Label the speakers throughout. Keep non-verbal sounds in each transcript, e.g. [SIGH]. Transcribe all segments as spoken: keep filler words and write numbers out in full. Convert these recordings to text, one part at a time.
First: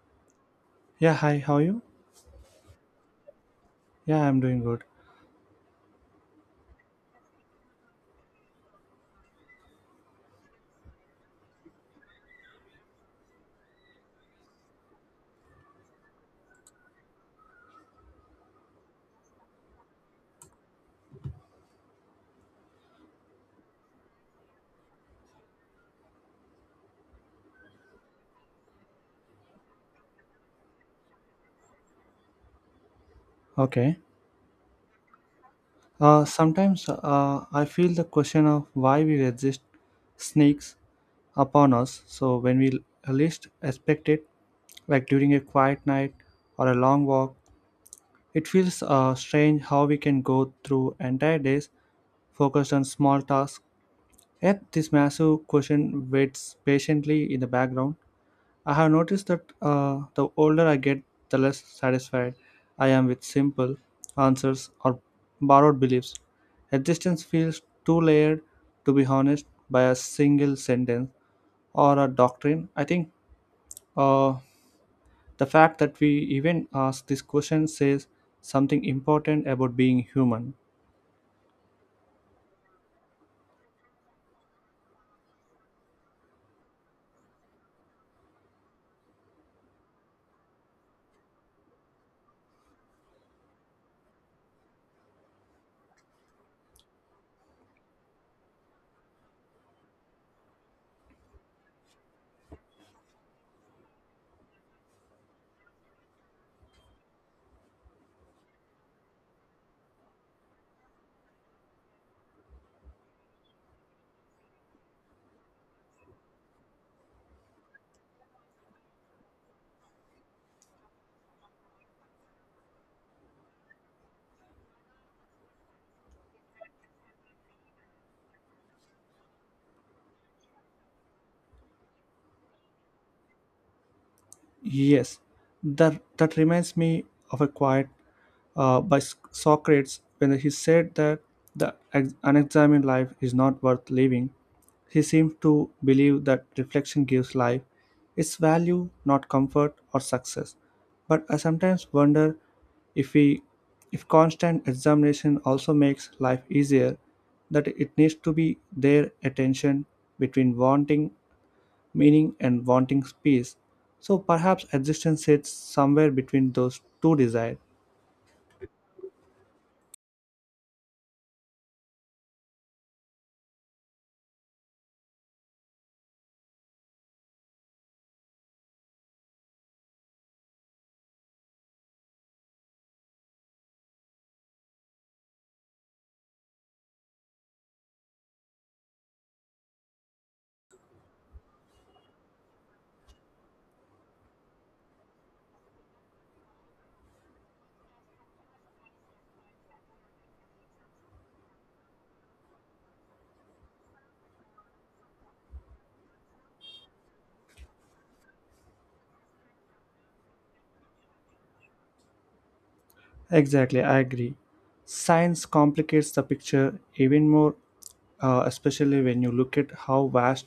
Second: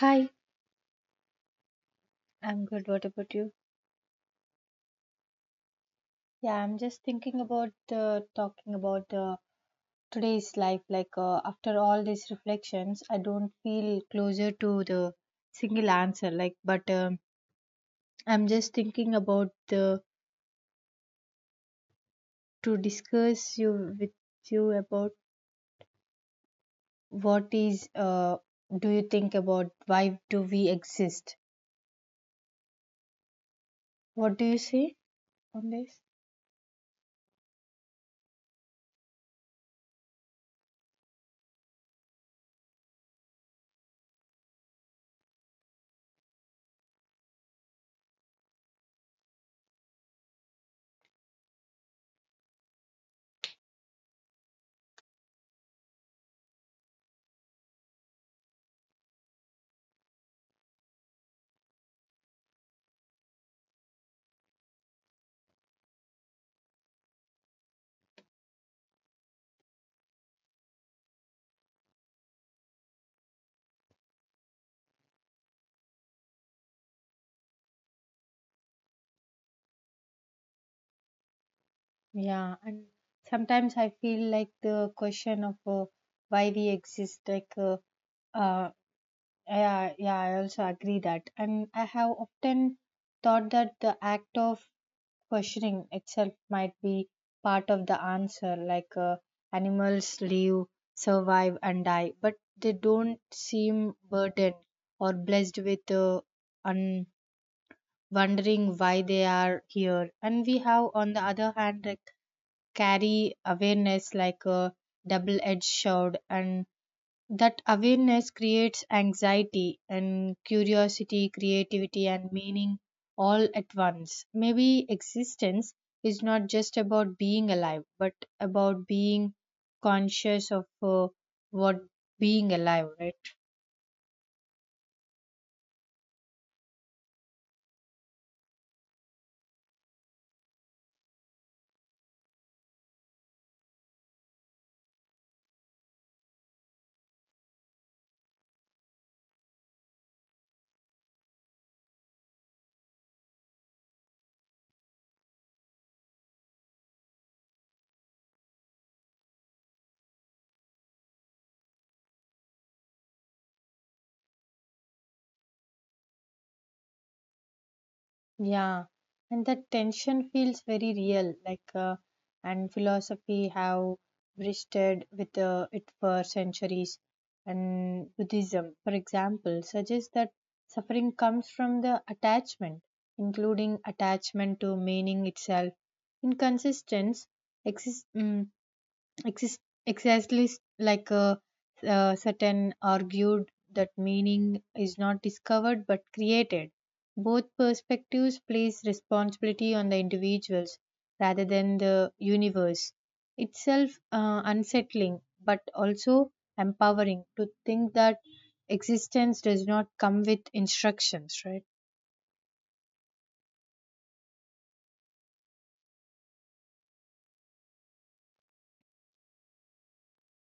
Speaker 1: Hi,
Speaker 2: Yeah, hi, how are you?
Speaker 1: I'm good. What about you?
Speaker 2: Yeah, I'm doing good.
Speaker 1: Yeah, I'm just thinking about uh, talking about uh, today's life. Like, uh, after all these reflections, I don't feel closer to the single answer. Like, but um, I'm just thinking about the to discuss you with you about what is uh, do you think about why do we exist?
Speaker 2: Okay.
Speaker 1: What do you say on this?
Speaker 2: Uh, sometimes uh, I feel the question of why we resist sneaks upon us. So when we least expect it, like during a quiet night or a long walk, it feels uh, strange how we can go through entire days focused on small tasks. Yet this massive question waits patiently in the background. I have noticed that uh, the older I get, the less satisfied I am with simple answers or borrowed beliefs. Existence feels too layered to be honest by a single sentence or a doctrine. I think uh, the fact that we even ask this question says something important about being human.
Speaker 1: Yeah, and sometimes I feel like the question of uh, why we exist, like. Uh, uh, Yeah, yeah, I also agree that. And I have often thought that the act of questioning itself might be part of the answer, like uh, animals live, survive, and die, but they don't seem burdened or blessed with uh, un- wondering why they are here. And we have, on the other hand, like, carry awareness like a double edged sword, and that awareness creates anxiety and curiosity, creativity, and meaning all at once. Maybe existence is not just about being alive, but about being conscious of uh, what being alive, right?
Speaker 2: Yes, that, that reminds me of a quiet uh, by S- Socrates when he said that the ex- unexamined life is not worth living. He seemed to believe that reflection gives life its value, not comfort or success. But I sometimes wonder if we if constant examination also makes life easier, that it needs to be their attention between wanting meaning and wanting peace. So perhaps existence sits somewhere between those two desires.
Speaker 1: Yeah, and that tension feels very real, like uh, and philosophy have wrestled with uh, it for centuries. And Buddhism, for example, suggests that suffering comes from the attachment, including attachment to meaning itself. Inconsistence exist. Mm, Exist- Exactly, like uh, uh, Sutton argued that meaning is not discovered but created. Both perspectives place responsibility on the individuals rather than the universe. Itself uh, unsettling but also empowering to think that existence does not come with instructions, right?
Speaker 2: Exactly, I agree. Science complicates the picture even more, uh, especially when you look at how vast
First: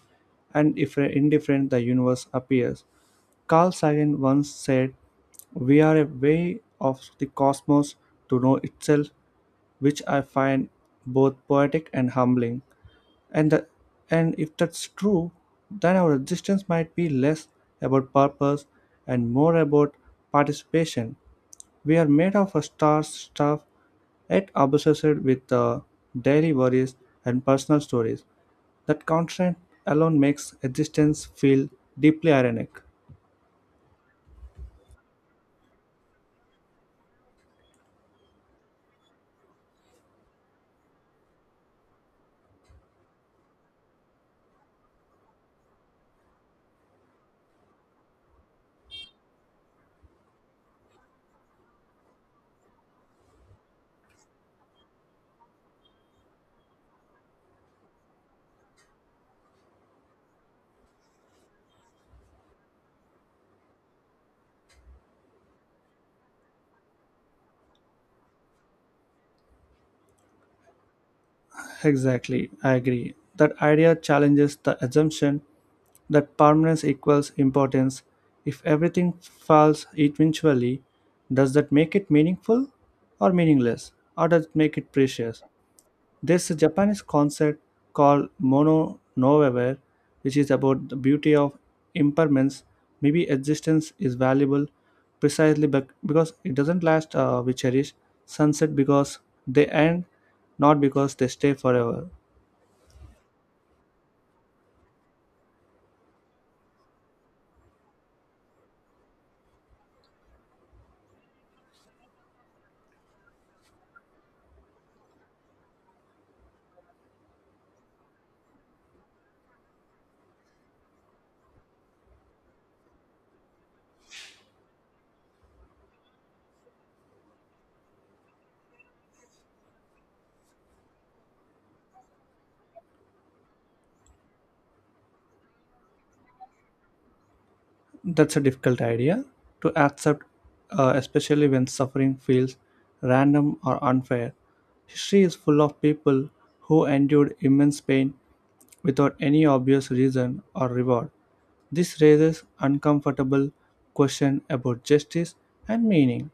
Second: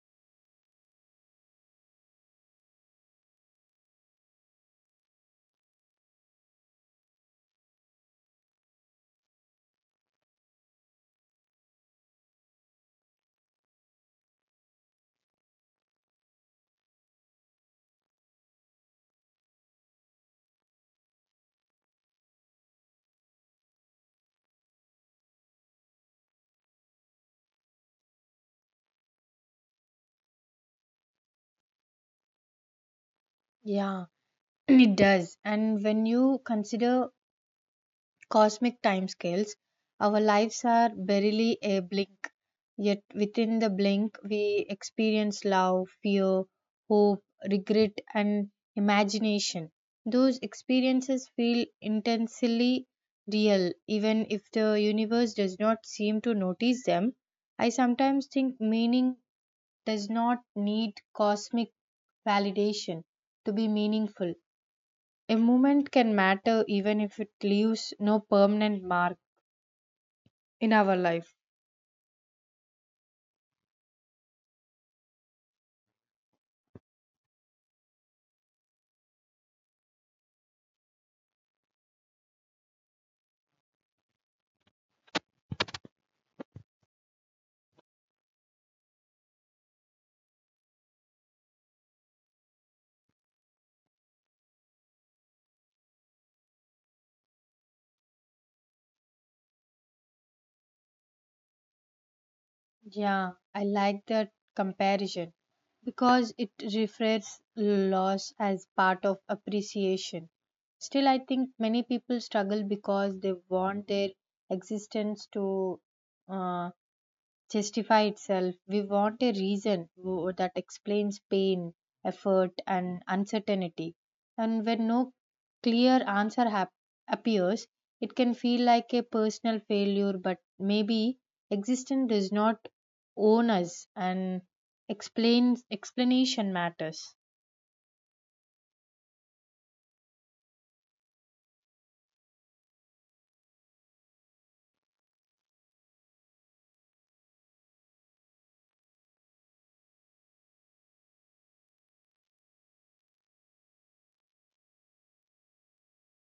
Speaker 2: and if indifferent the universe appears. Carl Sagan once said, "We are a way of the cosmos to know itself," which I find both poetic and humbling. And, the, and if that's true, then our existence might be less about purpose and more about participation. We are made of a star stuff, yet obsessed with the daily worries and personal stories. That constant alone makes existence feel deeply ironic.
Speaker 1: Yeah, [CLEARS THROAT] it does. And when you consider cosmic timescales, our lives are barely a blink, yet within the blink, we experience love, fear, hope, regret, and imagination. Those experiences feel intensely real, even if the universe does not seem to notice them. I sometimes think meaning does not need cosmic validation to be meaningful. A moment can matter even if it leaves no permanent mark in our life.
Speaker 2: Exactly, I agree. That idea challenges the assumption that permanence equals importance. If everything falls eventually, does that make it meaningful or meaningless? Or does it make it precious? There's a Japanese concept called mono noaware, which is about the beauty of impermanence. Maybe existence is valuable precisely bec- because it doesn't last. Uh, we cherish sunset because they end, not because they stay forever.
Speaker 1: Yeah, I like that comparison because it reframes loss as part of appreciation. Still, I think many people struggle because they want their existence to uh, justify itself. We want a reason wo- that explains pain, effort, and uncertainty. And when no clear answer hap- appears, it can feel like a personal failure, but maybe existence does not own us and explains explanation matters.
Speaker 2: That's a difficult idea to accept, uh, especially when suffering feels random or unfair. History is full of people who endured immense pain without any obvious reason or reward. This raises uncomfortable questions about justice and meaning.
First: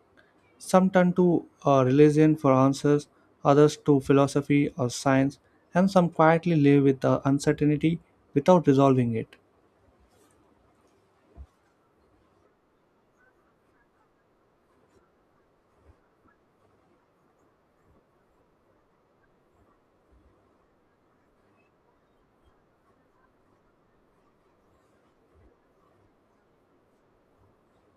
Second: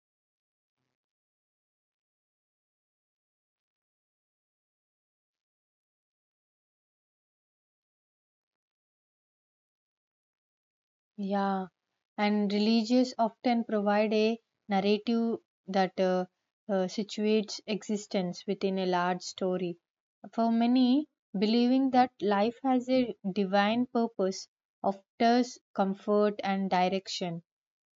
Speaker 2: Some turn to uh, religion for answers, others to philosophy or science, and some quietly live with the uncertainty without resolving it.
Speaker 1: Yeah, and religious often provide a narrative that uh, uh, situates existence within a large story. For many, believing that life has a divine purpose offers comfort and direction.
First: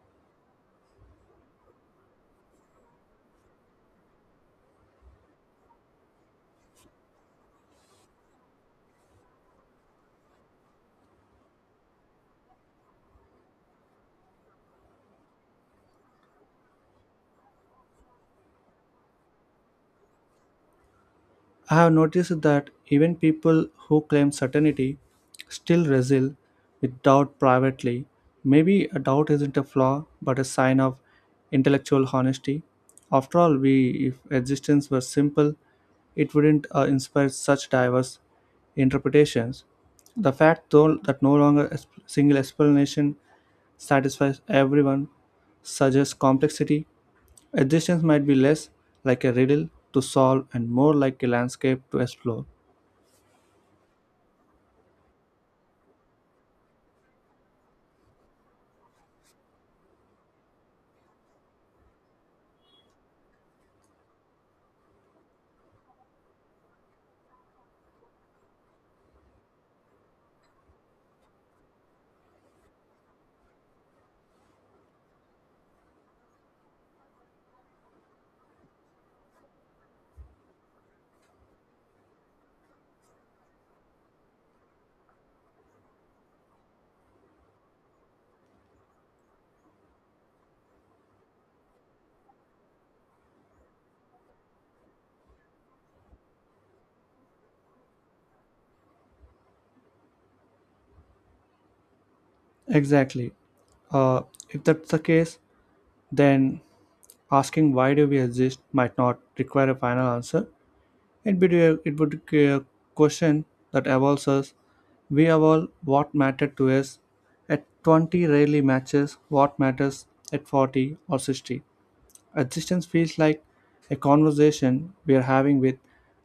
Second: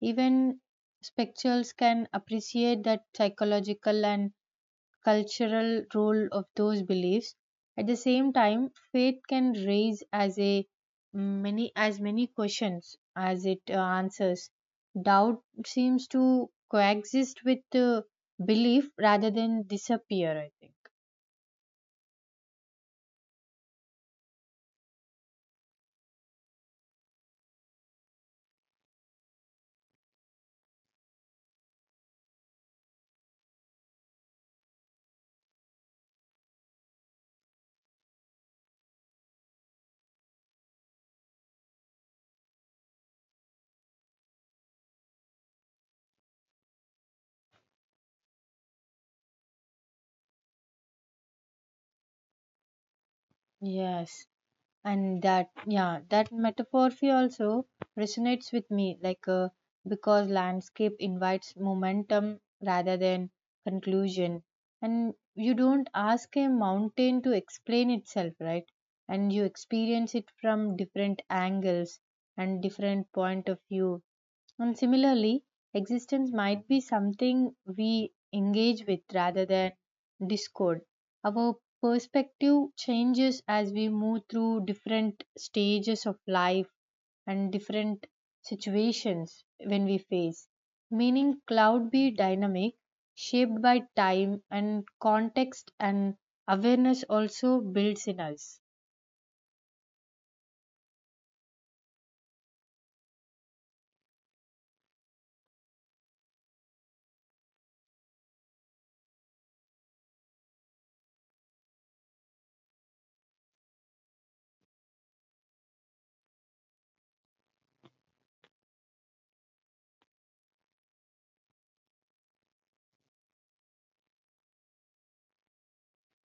Speaker 1: Even spectacles can appreciate that psychological and cultural role of those beliefs. At the same time, faith can raise as a many as many questions as it uh, answers. Doubt seems to coexist with uh, belief rather than disappear, I think.
Speaker 2: I have noticed that even people who claim certainty still wrestle with doubt privately. Maybe a doubt isn't a flaw, but a sign of intellectual honesty. After all, we, if existence were simple, it wouldn't uh, inspire such diverse interpretations. The fact, though, that no longer a sp- single explanation satisfies everyone suggests complexity. Existence might be less like a riddle to solve and more like a landscape to explore.
Speaker 1: Yes, and that yeah that metaphorphy also resonates with me, like uh, because landscape invites momentum rather than conclusion, and you don't ask a mountain to explain itself, right? And you experience it from different angles and different point of view, and similarly, existence might be something we engage with rather than discord. Our perspective changes as we move through different stages of life and different situations when we face. Meaning, cloud be dynamic, shaped by time and context, and awareness also builds in us.
Speaker 2: Exactly. Uh, if that's the case, then asking why do we exist might not require a final answer. It would be a, it would be a question that evolves us. We evolve what mattered to us at twenty rarely matches what matters at forty or sixty. Existence feels like a conversation we are having with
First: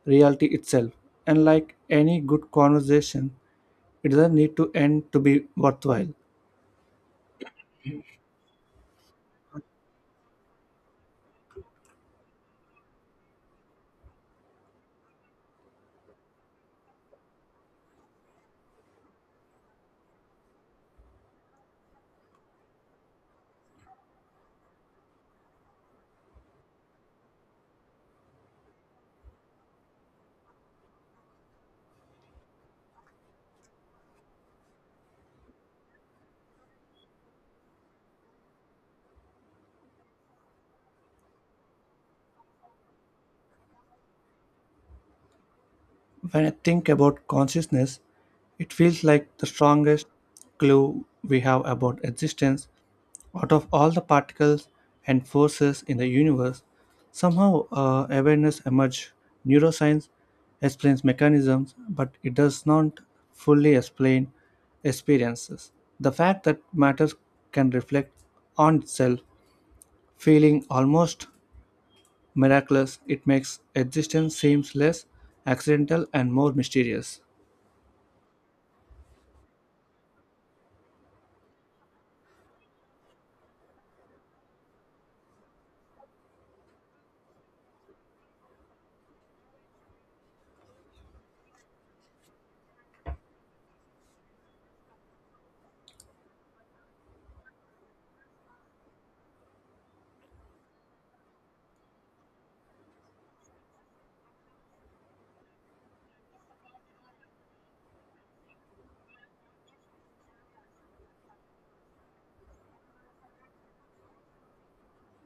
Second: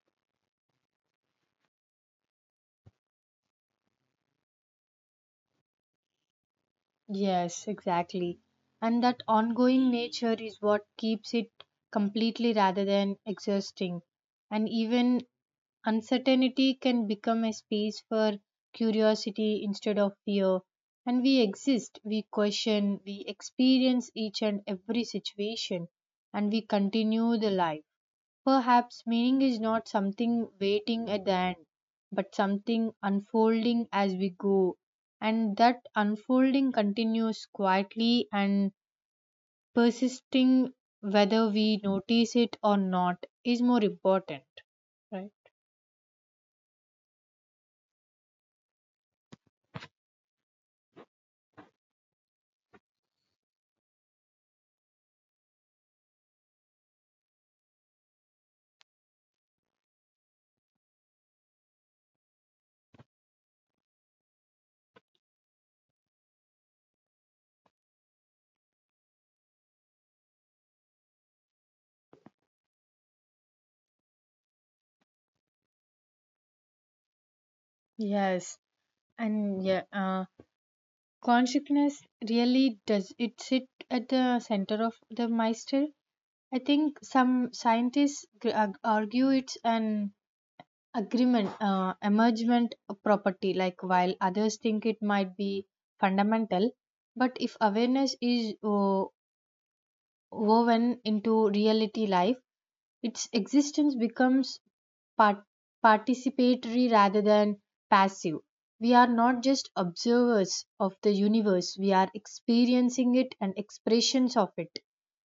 Speaker 2: reality itself, and like any good conversation, it doesn't need to end to be worthwhile.
Speaker 1: Yes, exactly. And that ongoing nature is what keeps it completely rather than exhausting. And even uncertainty can become a space for curiosity instead of fear. And we exist, we question, we experience each and every situation, and we continue the life. Perhaps meaning is not something waiting at the end, but something unfolding as we go, and that unfolding continues quietly and persisting whether we notice it or not is more important, right?
Speaker 2: When I think about consciousness, it feels like the strongest clue we have about existence out of all the particles and forces in the universe. Somehow, uh, awareness emerged. Neuroscience explains mechanisms, but it does not fully explain experiences. The fact that matter can reflect on itself, feeling almost miraculous, it makes existence seems less accidental and more mysterious.
Speaker 1: Yes, and yeah, uh, consciousness really does it sit at the center of the Meister? I think some scientists gr- argue it's an agreement uh, emergent property, like while others think it might be fundamental, but if awareness is uh, woven into reality life, its existence becomes part- participatory rather than passive. We are not just observers of the universe, we are experiencing it and expressions of it,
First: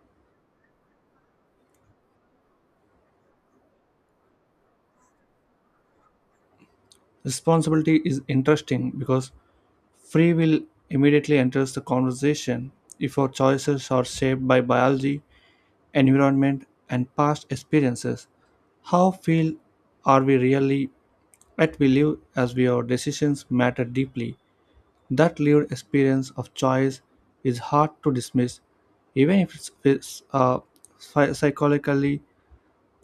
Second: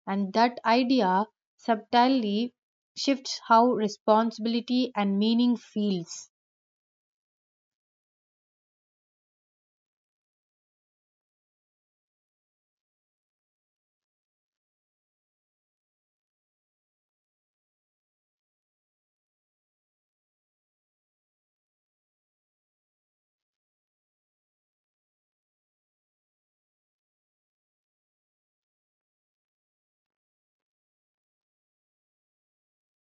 Speaker 1: and that idea subtly shifts how responsibility and meaning feels.
Speaker 2: Responsibility is interesting because free will immediately enters the conversation if our choices are shaped by biology, environment, and past experiences. How feel are we really at we live as we our decisions matter deeply. That lived experience of choice is hard to dismiss, even if it's, it's, uh, psy- psychologically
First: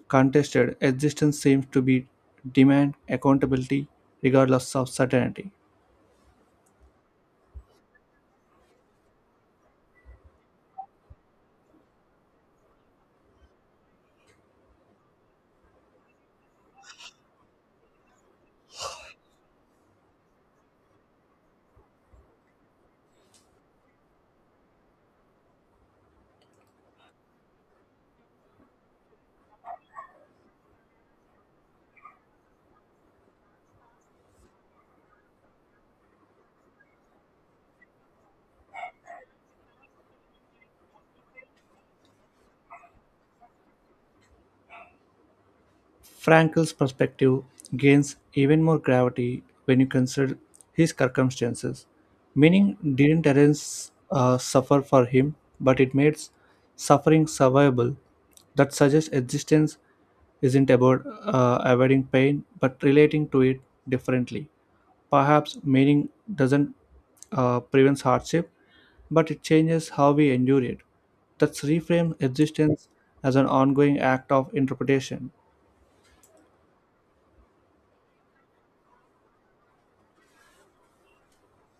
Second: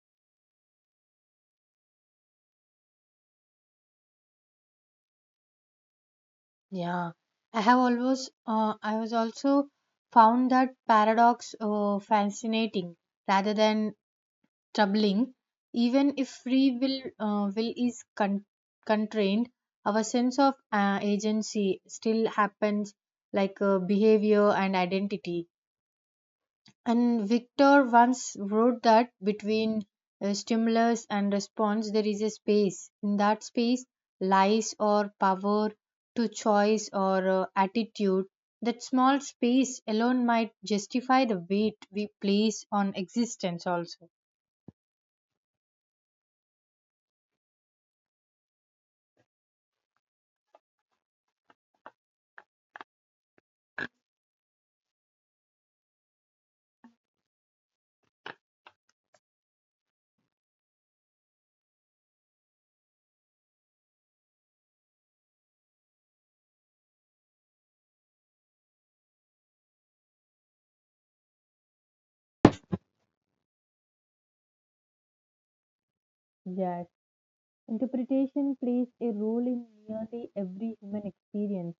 Speaker 2: contested existence seems to be demand accountability regardless of certainty.
Speaker 1: Yeah, I have always, uh, I was also found that paradox uh, fascinating rather than troubling. Even if free will, uh, will is con- constrained, our sense of uh, agency still happens like uh, behavior and identity. And Victor once wrote that between uh, stimulus and response, there is a space. In that space lies or power to choice or uh, attitude. That small space alone might justify the weight we place on existence, also.
Speaker 2: Frankl's perspective gains even more gravity when you consider his circumstances. Meaning didn't arrange uh, suffer for him, but it makes suffering survivable. That suggests existence isn't about uh, avoiding pain, but relating to it differently. Perhaps meaning doesn't uh, prevent hardship, but it changes how we endure it. That's reframe existence as an ongoing act of interpretation.
Speaker 1: Yeah, interpretation plays a role in nearly every human experience.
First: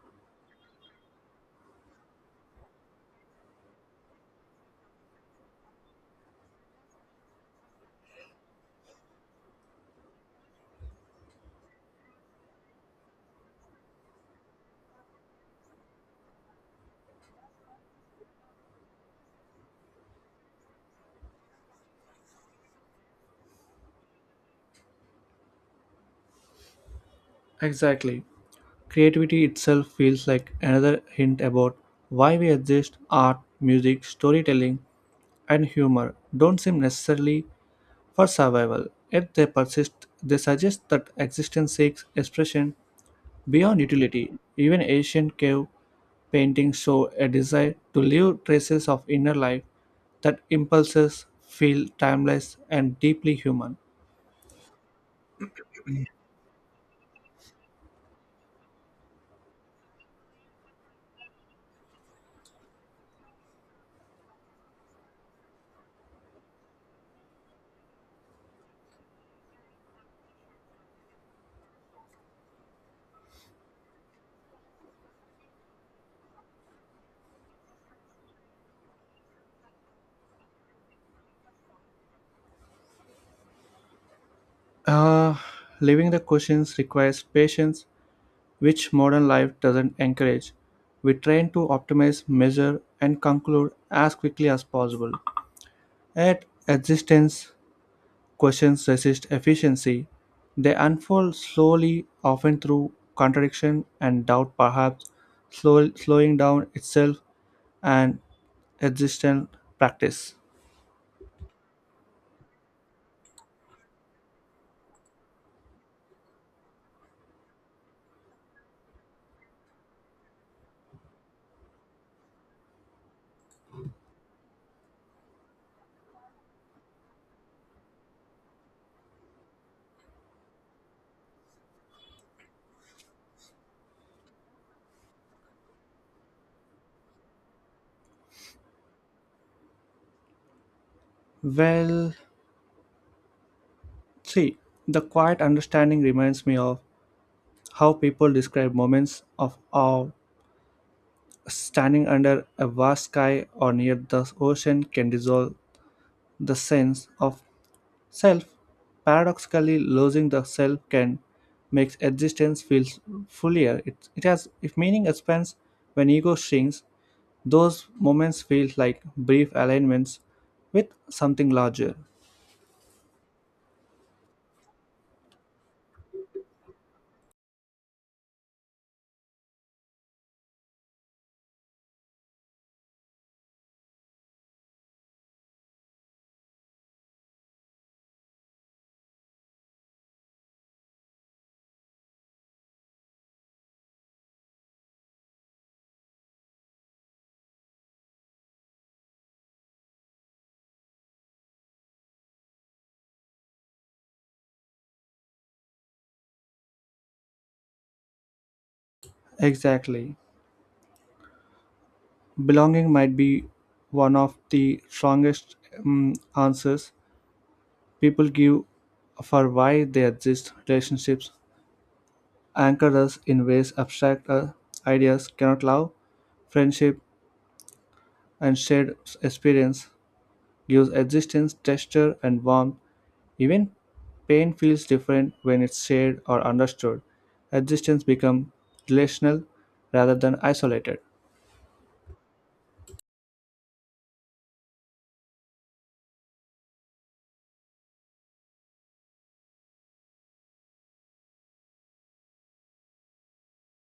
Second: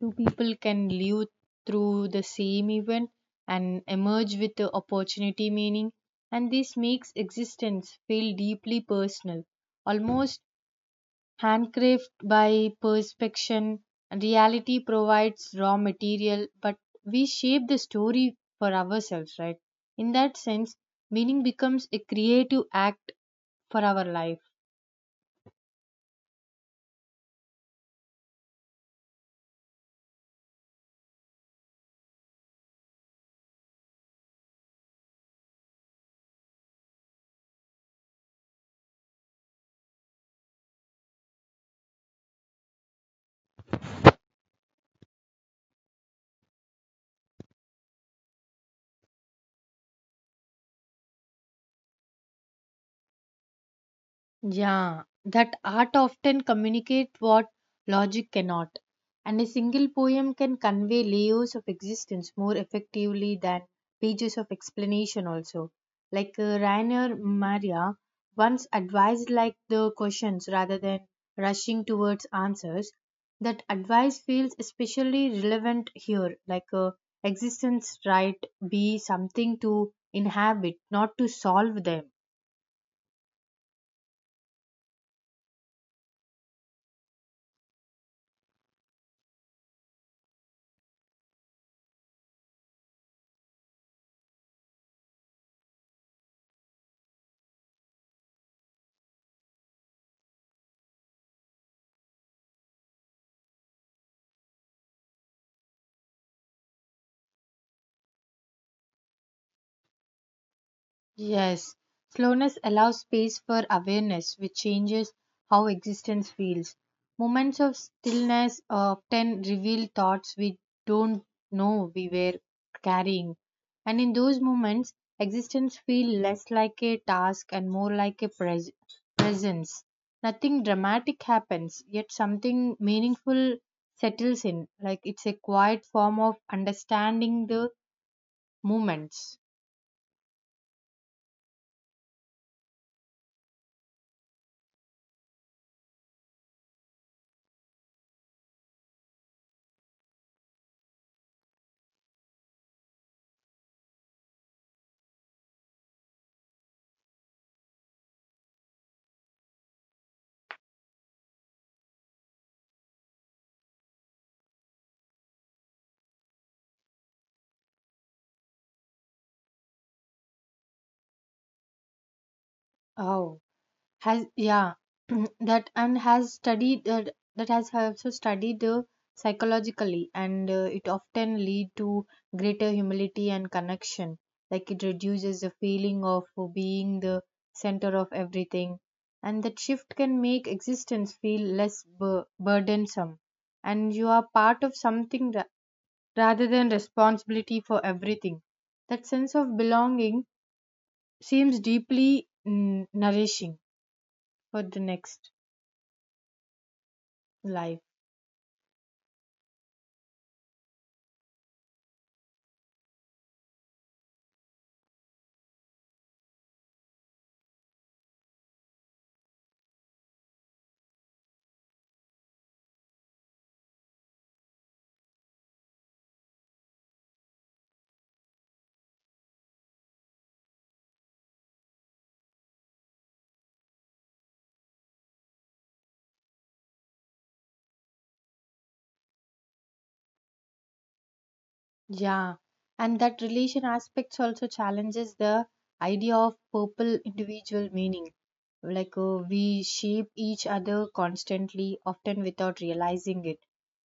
Speaker 1: Two people can live through the same event and emerge with the opportunity meaning, and this makes existence feel deeply personal, almost handcrafted by perspection. Reality provides raw material, but we shape the story for ourselves, right? In that sense, meaning becomes a creative act for our life.
Speaker 2: Exactly. Creativity itself feels like another hint about why we exist. Art, music, storytelling, and humor don't seem necessarily for survival, yet they persist. They suggest that existence seeks expression beyond utility. Even ancient cave paintings show a desire to leave traces of inner life that impulses feel timeless and deeply human.
Speaker 1: Yeah, that art often communicate what logic cannot, and a single poem can convey layers of existence more effectively than pages of explanation also. Like uh, Rainer Maria once advised like the questions rather than rushing towards answers. That advice feels especially relevant here, like uh, existence right be something to inhabit, not to solve them.
Speaker 2: Uh, living the questions requires patience which modern life doesn't encourage. We train to optimize, measure, and conclude as quickly as possible. At existence, questions resist efficiency. They unfold slowly, often through contradiction and doubt, perhaps slow, slowing down itself and existential practice.
Speaker 1: Yes, slowness allows space for awareness, which changes how existence feels. Moments of stillness often reveal thoughts we don't know we were carrying. And in those moments, existence feels less like a task and more like a pres- presence. Nothing dramatic happens, yet something meaningful settles in. Like it's a quiet form of understanding the moments.
Speaker 2: Well, see, the quiet understanding reminds me of how people describe moments of awe standing under a vast sky or near the ocean can dissolve the sense of self. Paradoxically, losing the self can make existence feel fuller. It, it has if meaning expands when ego shrinks, those moments feel like brief alignments with something larger.
Speaker 1: Oh, has yeah [CLEARS THROAT] that and has studied that that has also studied the psychologically, and uh, it often lead to greater humility and connection, like it reduces the feeling of being the center of everything, and that shift can make existence feel less bur- burdensome, and you are part of something ra- rather than responsibility for everything. That sense of belonging seems deeply mm, nourishing for the next life.
Speaker 2: Exactly. Belonging might be one of the strongest um, answers people give for why they exist relationships anchor us in ways abstract uh, ideas cannot love. Friendship and shared experience gives existence texture and warmth. Even pain feels different when it's shared or understood. Existence becomes relational rather than isolated.
Speaker 1: Yeah. And that relation aspects also challenges the idea of purple individual meaning. Like uh, we shape each other constantly, often without realizing it.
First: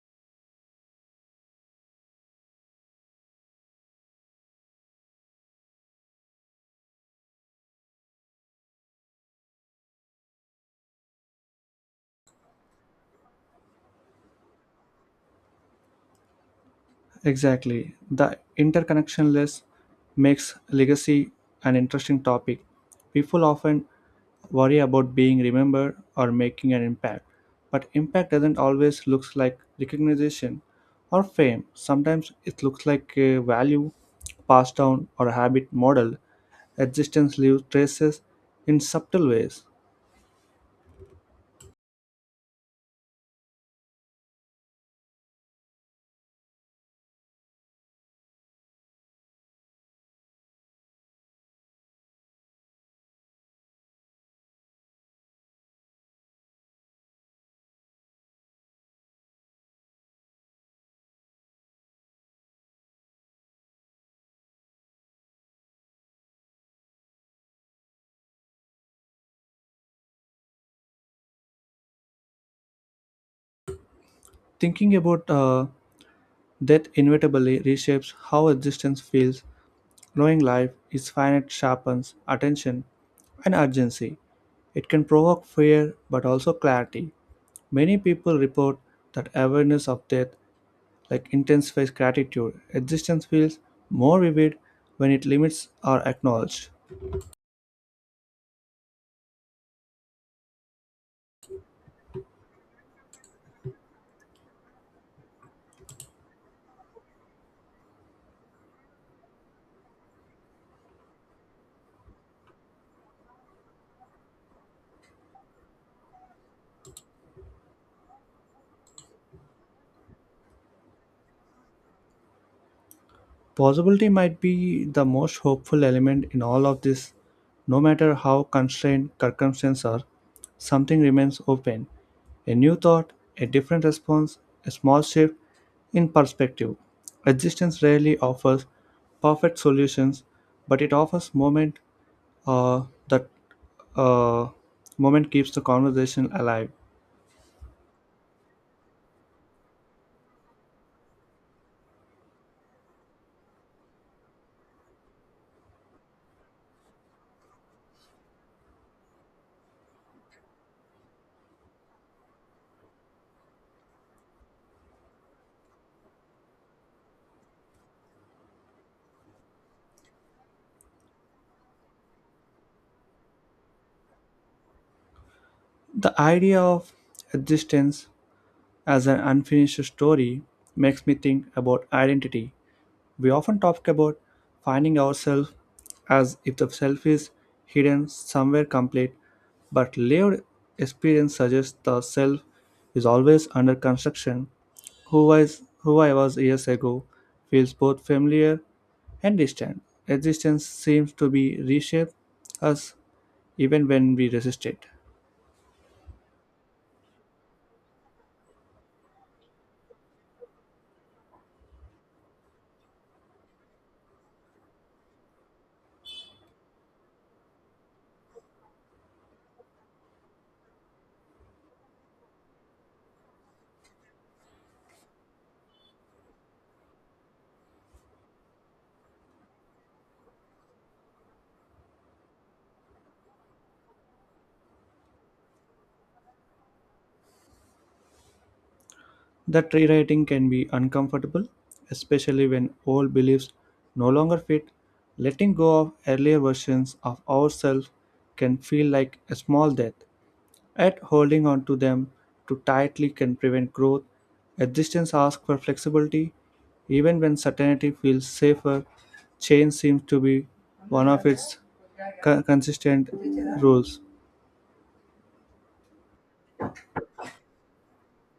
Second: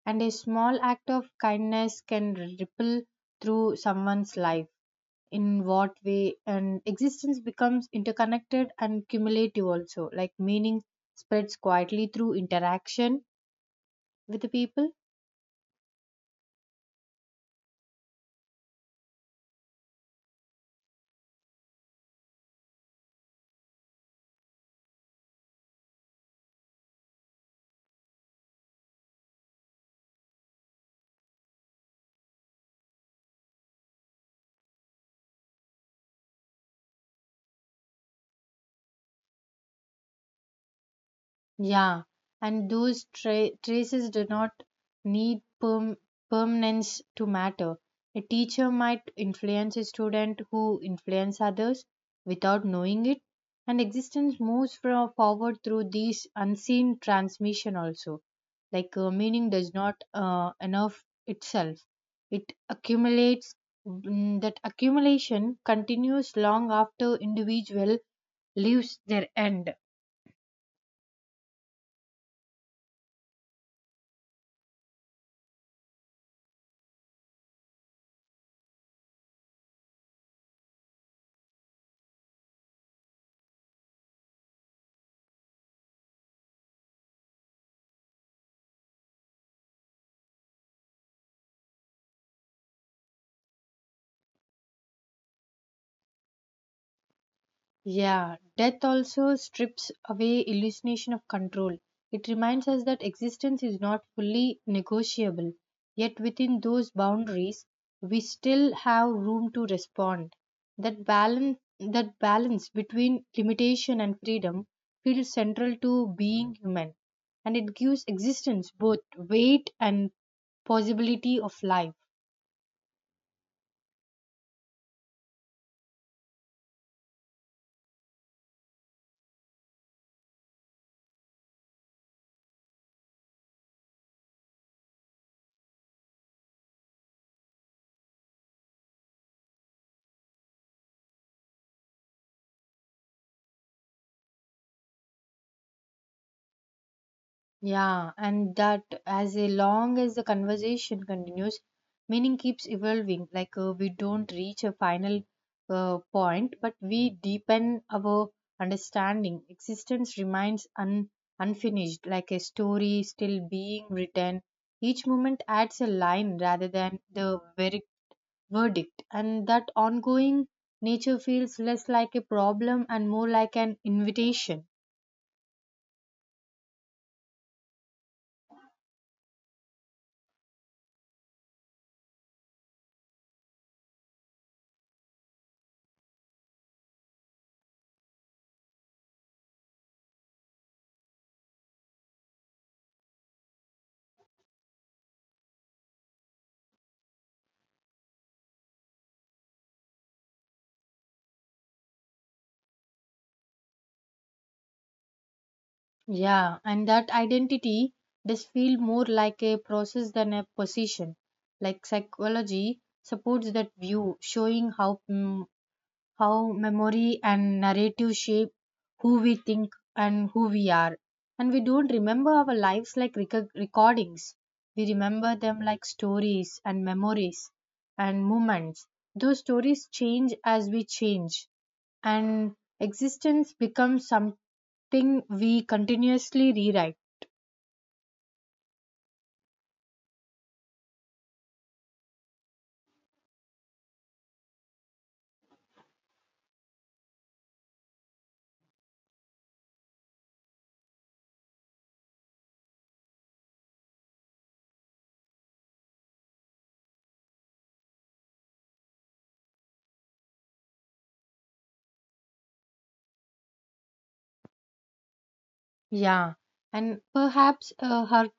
Speaker 1: And a small act of kindness can ripple through someone's life. In what way? And existence becomes interconnected and cumulative also. Like meaning spreads quietly through interaction with the people.
Speaker 2: Exactly. The interconnection list makes legacy an interesting topic. People often worry about being remembered or making an impact, but impact doesn't always look like recognition or fame. Sometimes it looks like a value passed down or a habit model. Existence leaves traces in subtle ways.
Speaker 1: Yeah, and those tra- traces do not need perm- permanence to matter. A teacher might influence a student who influence others without knowing it, and existence moves from forward through these unseen transmission also. Like uh, meaning does not uh, enough itself; it accumulates. Mm, that accumulation continues long after individual leaves their end.
Speaker 2: Thinking about uh, that inevitably reshapes how existence feels. Knowing life is finite sharpens attention and urgency. It can provoke fear but also clarity. Many people report that awareness of death, like intensifies gratitude, existence feels more vivid when it limits are acknowledged.
Speaker 1: Yeah, death also strips away hallucination of control. It reminds us that existence is not fully negotiable, yet within those boundaries, we still have room to respond. That balance, that balance between limitation and freedom feels central to being human, and it gives existence both weight and possibility of life.
Speaker 2: Possibility might be the most hopeful element in all of this. No matter how constrained circumstances are, something remains open. A new thought, a different response, a small shift in perspective. Existence rarely offers perfect solutions, but it offers moment uh, that uh, moment keeps the conversation alive.
Speaker 1: Yeah, and that as a long as the conversation continues, meaning keeps evolving. Like uh, we don't reach a final uh, point, but we deepen our understanding. Existence remains un- unfinished, like a story still being written. Each moment adds a line rather than the very verdict, and that ongoing nature feels less like a problem and more like an invitation.
Speaker 2: The idea of existence as an unfinished story makes me think about identity. We often talk about finding ourselves as if the self is hidden somewhere complete, but lived experience suggests the self is always under construction. Who, was, who I was years ago feels both familiar and distant. Existence seems to be reshaped us even when we resist it.
Speaker 1: Yeah, and that identity does feel more like a process than a position. Like psychology supports that view, showing how mm, how memory and narrative shape who we think and who we are. And we don't remember our lives like reco- recordings. We remember them like stories and memories and moments. Those stories change as we change, and existence becomes something we continuously rewrite.
Speaker 2: That rewriting can be uncomfortable, especially when old beliefs no longer fit. Letting go of earlier versions of ourselves can feel like a small death, yet holding on to them too tightly can prevent growth. Existence asks for flexibility, even when certainty feels safer. Change seems to be one of its co- consistent rules.
Speaker 1: Yeah, and perhaps uh, her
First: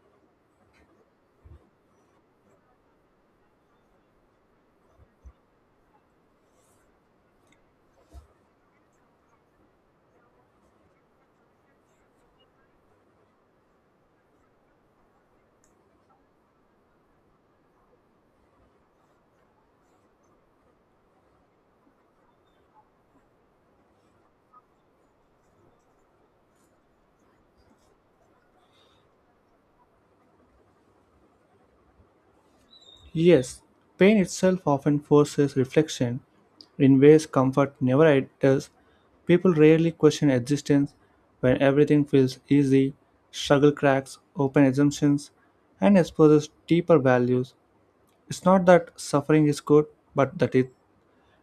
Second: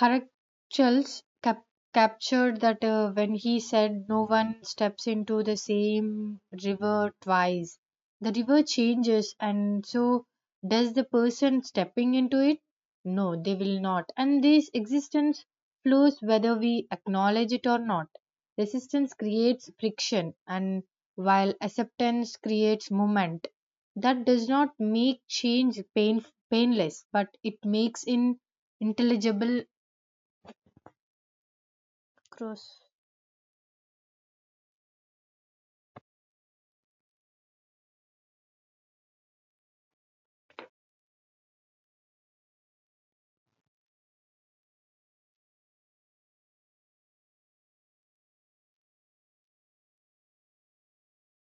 Speaker 1: Heracles cap- captured that uh, when he said, no one steps into the same river twice. The river changes, and so does the person stepping into it? No, they will not. And this existence flows whether we acknowledge it or not. Resistance creates friction, and while acceptance creates movement, that does not make change pain- painless, but it makes it intelligible cross.
Speaker 2: Yes, pain itself often forces reflection in ways comfort never i- does. People rarely question existence when everything feels easy, struggle cracks open assumptions, and exposes deeper values. It's not that suffering is good, but that it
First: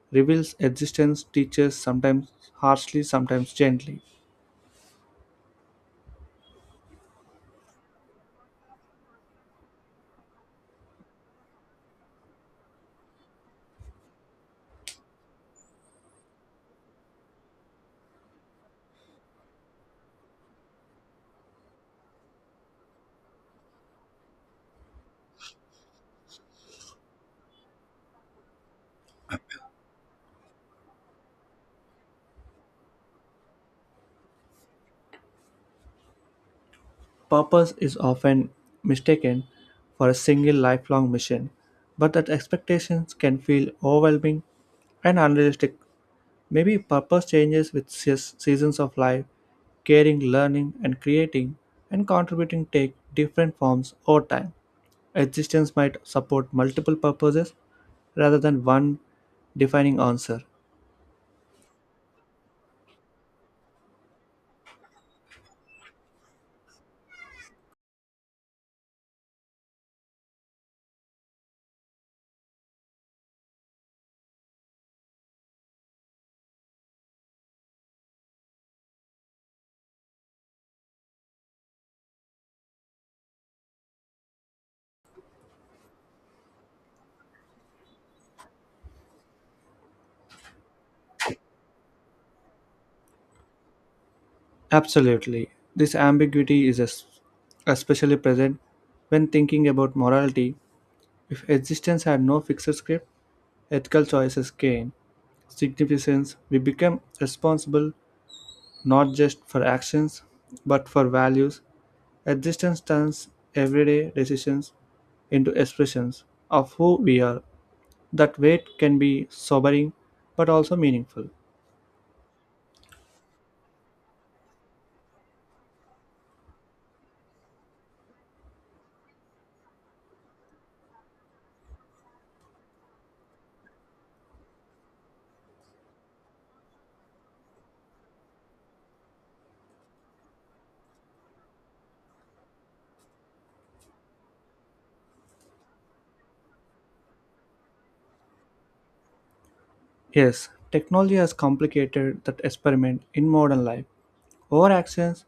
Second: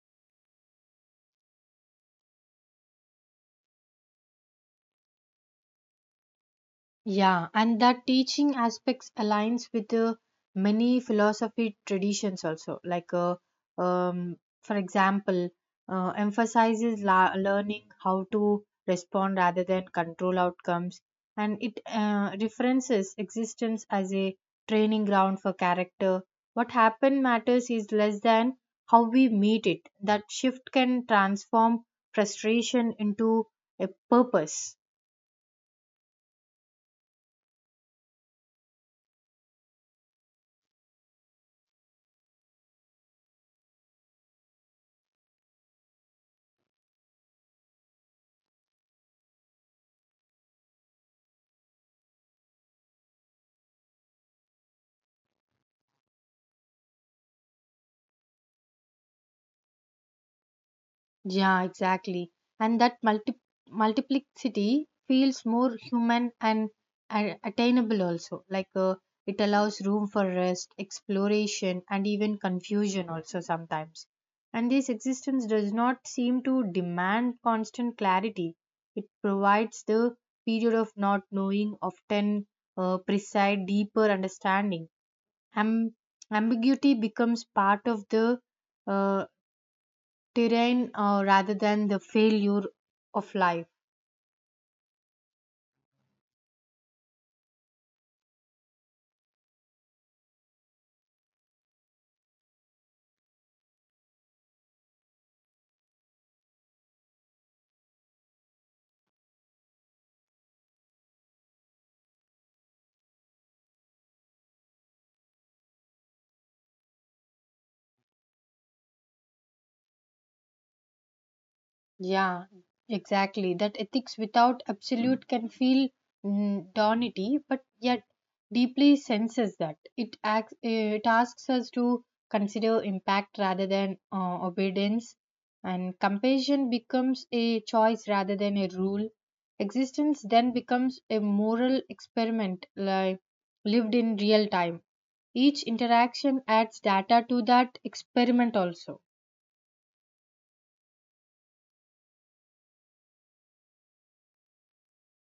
Speaker 2: reveals existence, teaches sometimes harshly, sometimes gently.
Speaker 1: Yeah, and that teaching aspects aligns with uh, many philosophy traditions also. Like, uh, um, for example, uh, emphasizes la- learning how to respond rather than control outcomes, and it uh, references existence as a training ground for character. What happened matters is less than how we meet it. That shift can transform frustration into a purpose.
Speaker 2: Purpose is often mistaken for a single lifelong mission, but that expectations can feel overwhelming and unrealistic. Maybe purpose changes with seas- seasons of life, caring, learning, and creating, and contributing take different forms over time. Existence might support multiple purposes rather than one defining answer.
Speaker 1: Yeah, exactly. And that multi- multiplicity feels more human and, and attainable also. Like uh, it allows room for rest, exploration, and even confusion also sometimes. And this existence does not seem to demand constant clarity. It provides the period of not knowing, often uh, precise, deeper understanding. Am- Ambiguity becomes part of the uh, terrain uh, rather than the failure of life.
Speaker 2: Absolutely. This ambiguity is es- especially present when thinking about morality. If existence had no fixed script, ethical choices gain significance. We become responsible not just for actions but for values. Existence turns everyday decisions into expressions of who we are. That weight can be sobering but also meaningful.
Speaker 1: Yeah, exactly. That ethics without absolute can feel mm, daunty, but yet deeply senses that it acts, eh, it asks us to consider impact rather than uh, obedience, and compassion becomes a choice rather than a rule. Existence then becomes a moral experiment, like lived in real time. Each interaction adds data to that experiment also.
Speaker 2: Yes, technology has complicated that experiment in modern life. Our actions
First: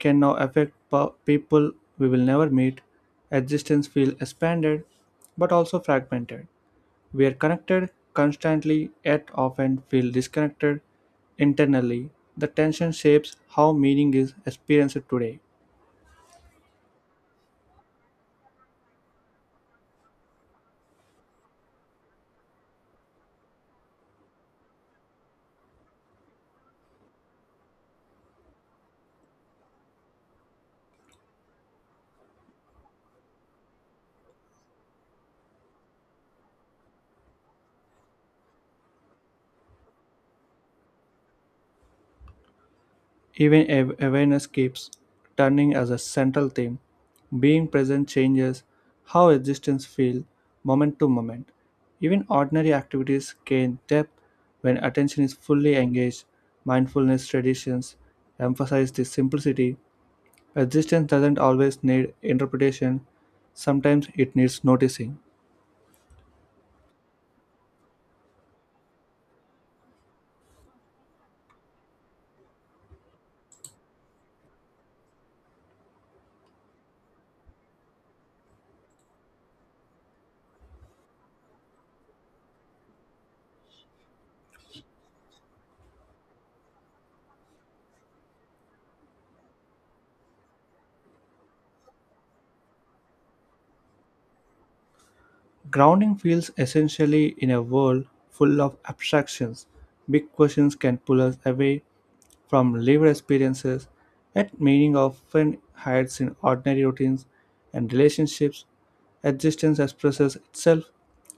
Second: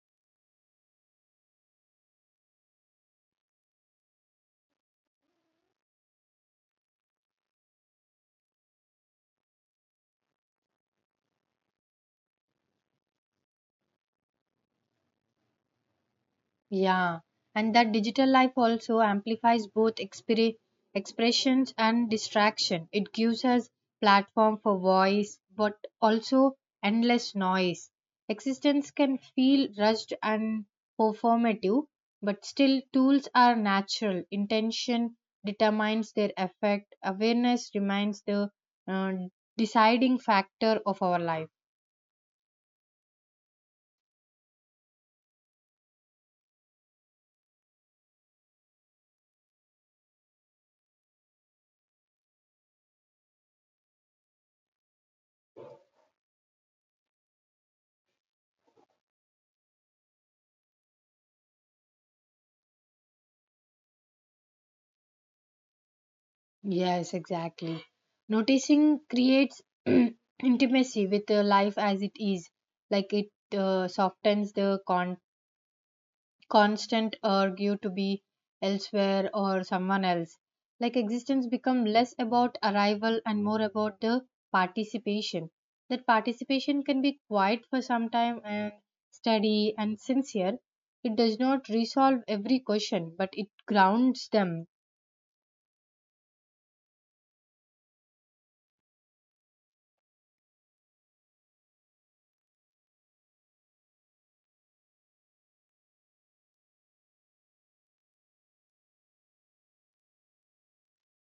Speaker 2: can now affect po- people we will never meet. Existence feels expanded but also fragmented. We are connected constantly yet often feel disconnected internally. The tension shapes how meaning is experienced today.
Speaker 1: Yeah, and that digital life also amplifies both expre- expressions and distraction. It gives us platform for voice, but also endless noise. Existence can feel rushed and performative, but still tools are natural. Intention determines their effect. Awareness remains the uh, deciding factor of our life.
Speaker 2: Even av- awareness keeps turning as a central theme. Being present changes how existence feels moment to moment. Even ordinary activities gain depth when attention is fully engaged. Mindfulness traditions emphasize this simplicity. Existence doesn't always need interpretation, sometimes it needs noticing.
Speaker 1: Yes, exactly. Noticing creates [CLEARS THROAT] intimacy with uh, life as it is. Like it uh, softens the con- constant urge to be elsewhere or someone else. Like existence become less about arrival and more about the participation. That participation can be quiet for some time and steady and sincere. It does not resolve every question, but it grounds them.
Speaker 2: Grounding feels essentially in a world full of abstractions. Big questions can pull us away from lived experiences, yet meaning often hides in ordinary routines and relationships. Existence expresses itself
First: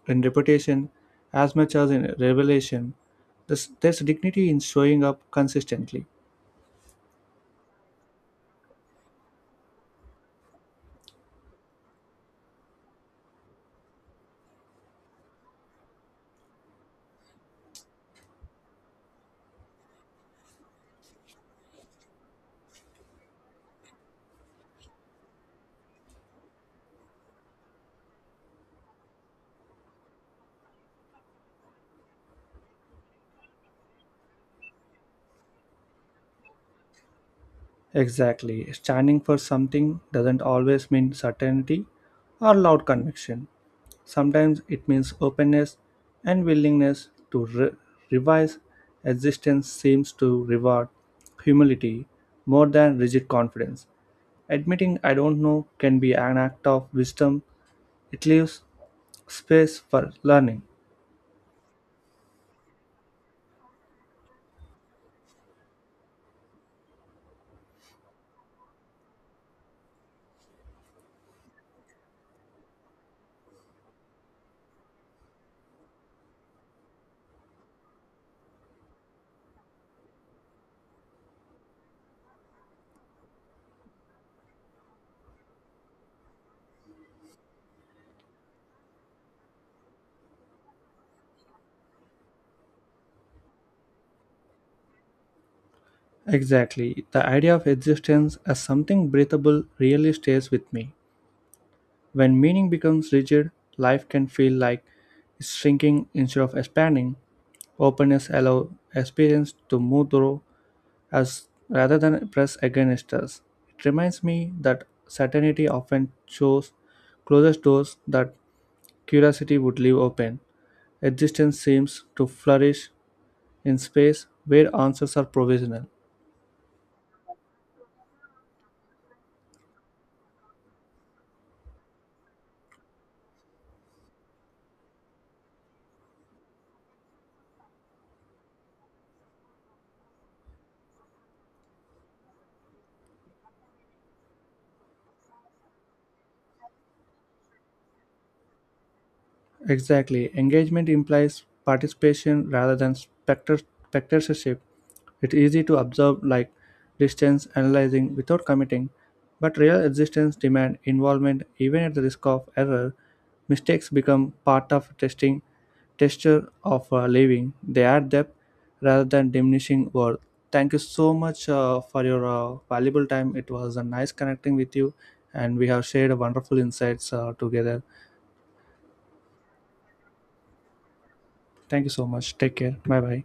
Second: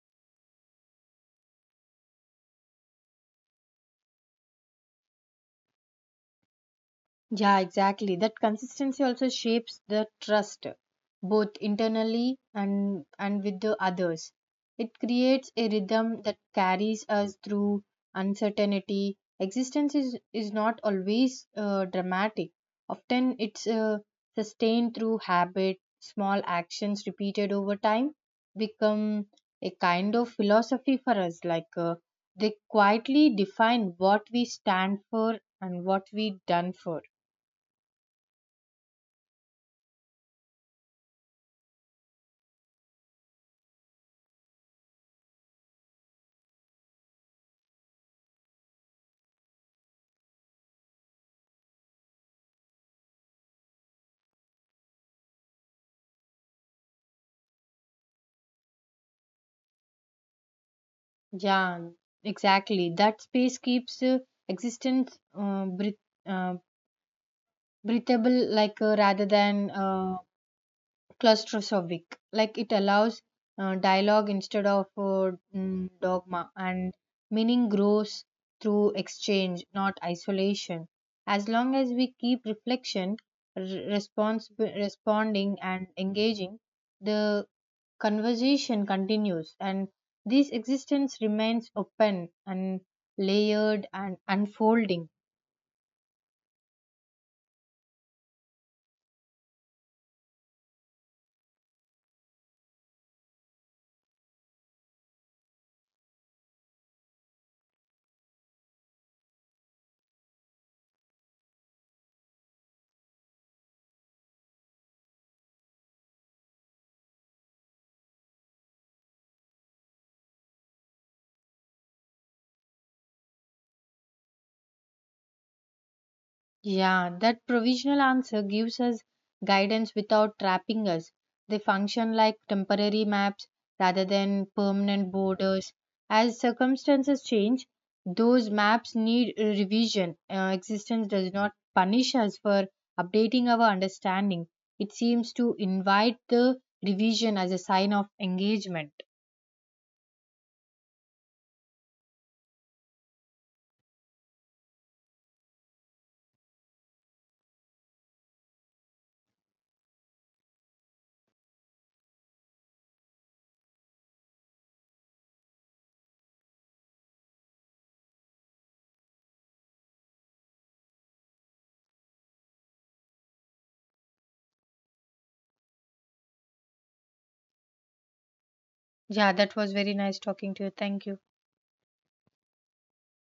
Speaker 2: in repetition as much as in revelation. There's, there's dignity in showing up consistently.
Speaker 1: Yeah, exactly. That consistency also shapes the trust, both internally and and with the others. It creates a rhythm that carries us through uncertainty. Existence is, is not always uh, dramatic. Often it's uh, sustained through habit, small actions repeated over time become a kind of philosophy for us. Like uh, they quietly define what we stand for and what we done for.
Speaker 2: Exactly. Standing for something doesn't always mean certainty or loud conviction. Sometimes it means openness and willingness to re- revise. Existence seems to reward humility more than rigid confidence. Admitting I don't know can be an act of wisdom, it leaves space for learning.
Speaker 1: Yeah, exactly. That space keeps uh, existence uh, breath- uh, breathable, like uh, rather than uh, claustrophobic. Like it allows uh, dialogue instead of uh, mm, dogma, and meaning grows through exchange, not isolation. As long as we keep reflection, r- response, responding, and engaging, the conversation continues, and this existence remains open and layered and unfolding.
Speaker 2: Exactly. The idea of existence as something breathable really stays with me. When meaning becomes rigid, life can feel like it's shrinking instead of expanding. Openness allows experience to move through us rather than press against us. It reminds me that certainty often shows closes doors that curiosity would leave open. Existence seems to flourish in space where answers are provisional.
Speaker 1: Yeah, that provisional answer gives us guidance without trapping us. They function like temporary maps rather than permanent borders. As circumstances change, those maps need a revision. Uh, existence does not punish us for updating our understanding, it seems to invite the revision as a sign of engagement.
Speaker 2: Exactly. Engagement implies participation rather than spector- spectatorship. It's easy to observe, like distance, analyzing without committing, but real existence demand involvement even at the risk of error. Mistakes become part of testing texture of uh, living. They add depth rather than diminishing worth. Thank you so much uh, for your uh, valuable time. It was a nice connecting with you, and we have shared wonderful insights uh, together.
Speaker 1: Yeah, that was very nice talking to you. Thank you.
Speaker 2: Thank you so much. Take care. Bye bye.